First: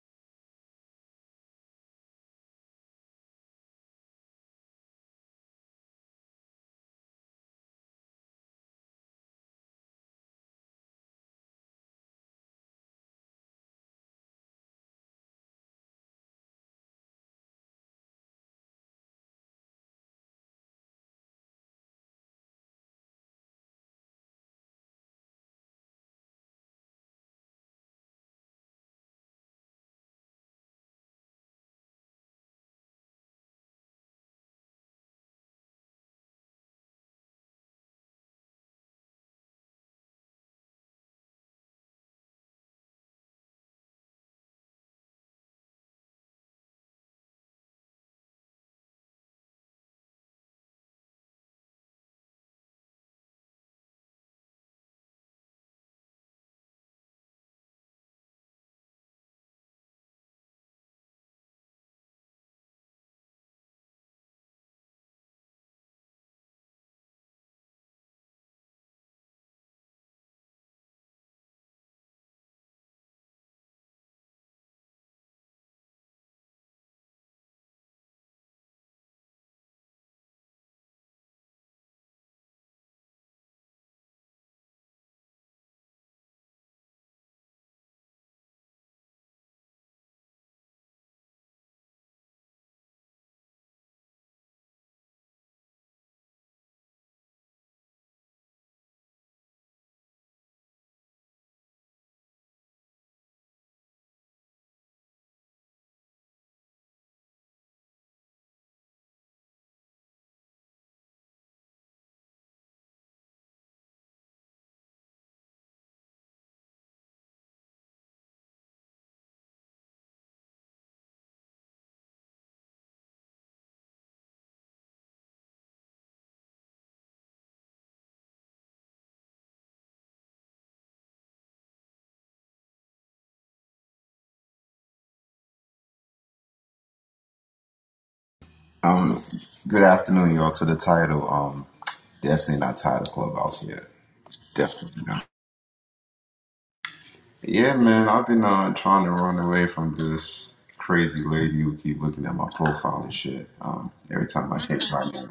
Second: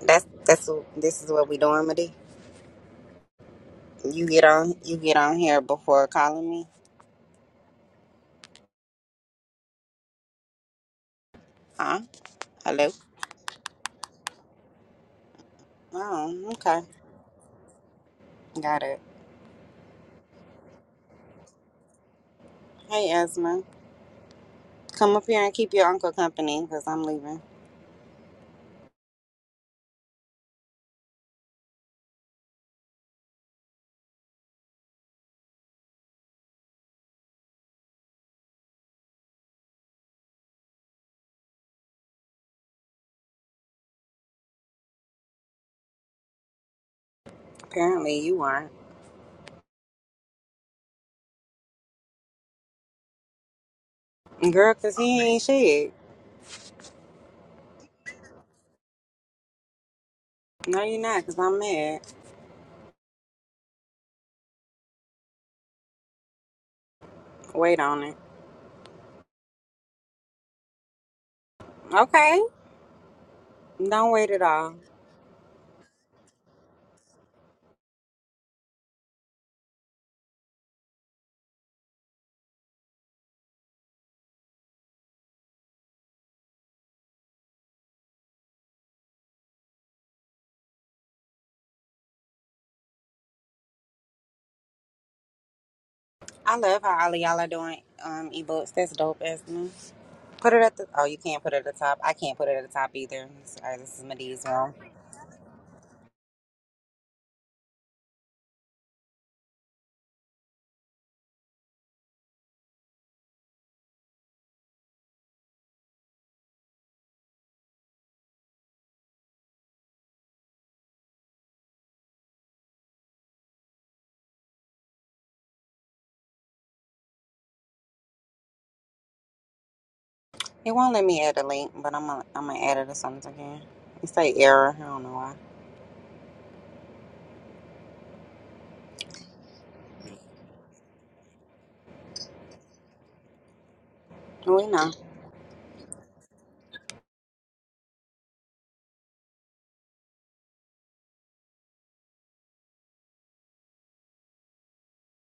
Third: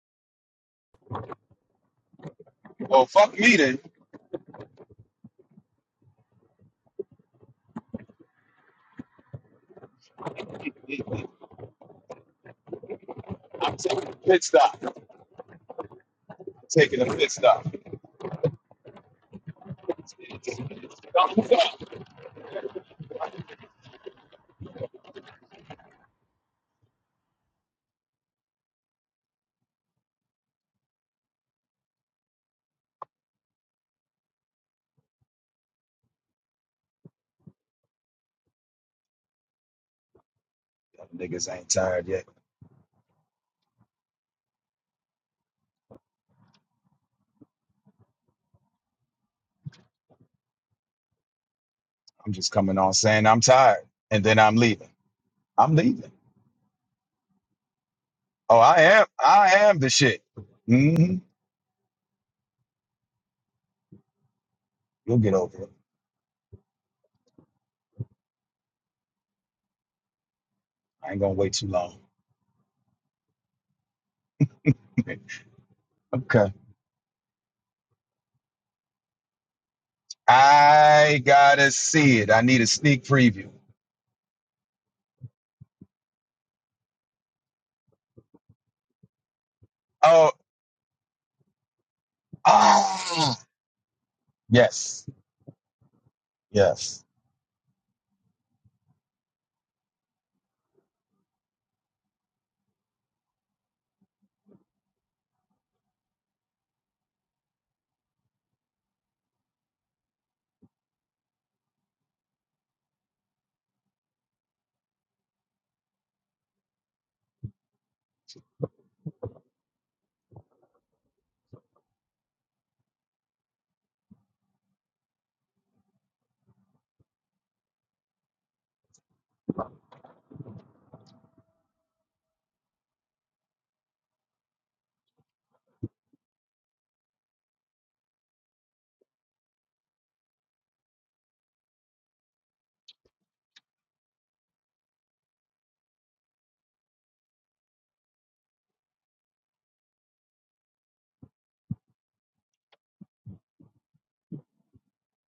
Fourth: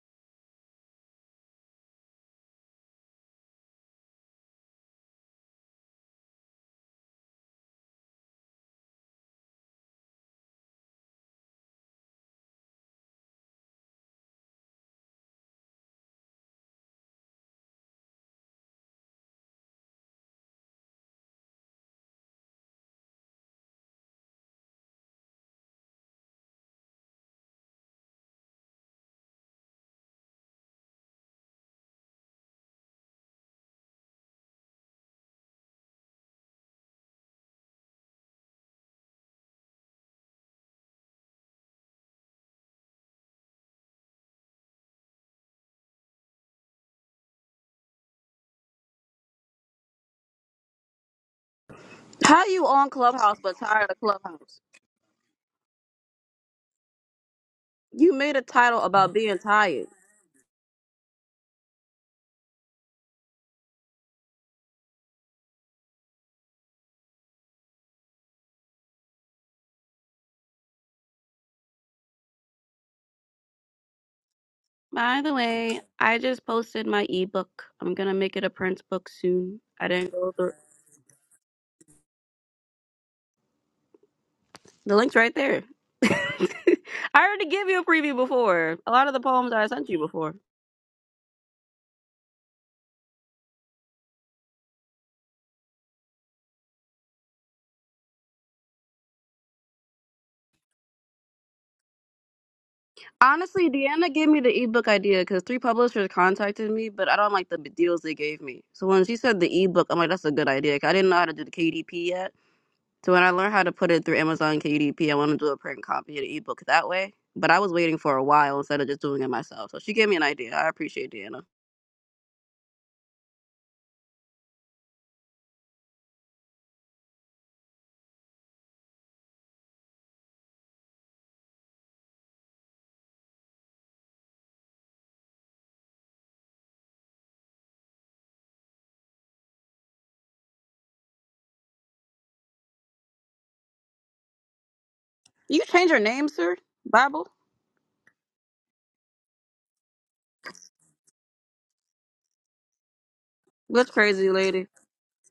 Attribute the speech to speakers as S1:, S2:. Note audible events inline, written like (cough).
S1: That's that's what- this is what we doing, Madi.
S2: Well, fuck me then.
S1: You get on you get on here before calling me,
S2: I'm
S1: huh? Hello.
S2: taking a pit stop. I'm
S1: Oh, okay,
S2: taking a pit stop.
S1: got it. Hey, Asma, come up here and keep your uncle company because I'm leaving.
S2: Niggas ain't tired yet.
S1: Apparently, you aren't,
S2: I'm
S3: How
S2: just
S3: you
S2: coming
S3: on
S2: on saying
S3: Clubhouse
S2: I'm
S3: but
S2: tired,
S3: tired of
S2: and then I'm
S3: Clubhouse?
S1: girl,
S2: leaving.
S1: because he ain't
S2: I'm
S1: shit.
S2: leaving.
S3: You made a
S2: Oh, I
S3: title
S2: am.
S3: about being
S2: I am
S3: tired.
S2: the shit.
S1: No, you're
S2: hmm
S1: not, because I'm mad.
S2: You'll get over it.
S1: Wait on it.
S2: I ain't gonna wait too long.
S1: Okay, don't wait at all.
S3: By the
S2: (laughs)
S3: way, I just
S2: okay.
S3: posted my ebook. I'm gonna make it a print book soon. I didn't go through
S2: I gotta see it. I need a sneak preview.
S3: the link's right there. (laughs) I already gave you a preview before. A lot of the poems I sent you
S2: Oh,
S3: before.
S2: ah, yes,
S1: I love
S2: yes.
S1: how all of y'all are doing um ebooks. That's dope, Asma. Put it at the oh, you can't put it at the top. I can't put it at the top either.
S3: Honestly,
S1: Sorry, this is
S3: Deanna gave me
S1: Madi's
S3: the
S1: room.
S3: ebook idea because three publishers contacted me, but I don't like the deals they gave me. So when she said the ebook, I'm like, that's a good idea. 'cause I didn't know how to do the KDP yet. So when I learned how to put it through Amazon KDP, I want to do a print copy and ebook that way. But I was waiting for a while instead of just doing it myself. So she gave me an idea. I appreciate Deanna.
S1: It won't let me add a link, but I'm gonna I'm gonna add it as or something again. It say error. I don't know why.
S4: Um, good afternoon, y'all. To the title, um, definitely not tired of Clubhouse yet.
S1: We know.
S4: Definitely not.
S3: You change your name, sir? Bible?
S4: Yeah, man, I've been uh, trying to run away from this crazy lady who keep looking at my profile and shit.
S3: That's
S4: Um, every
S3: crazy,
S4: time I
S3: lady?
S4: change my name.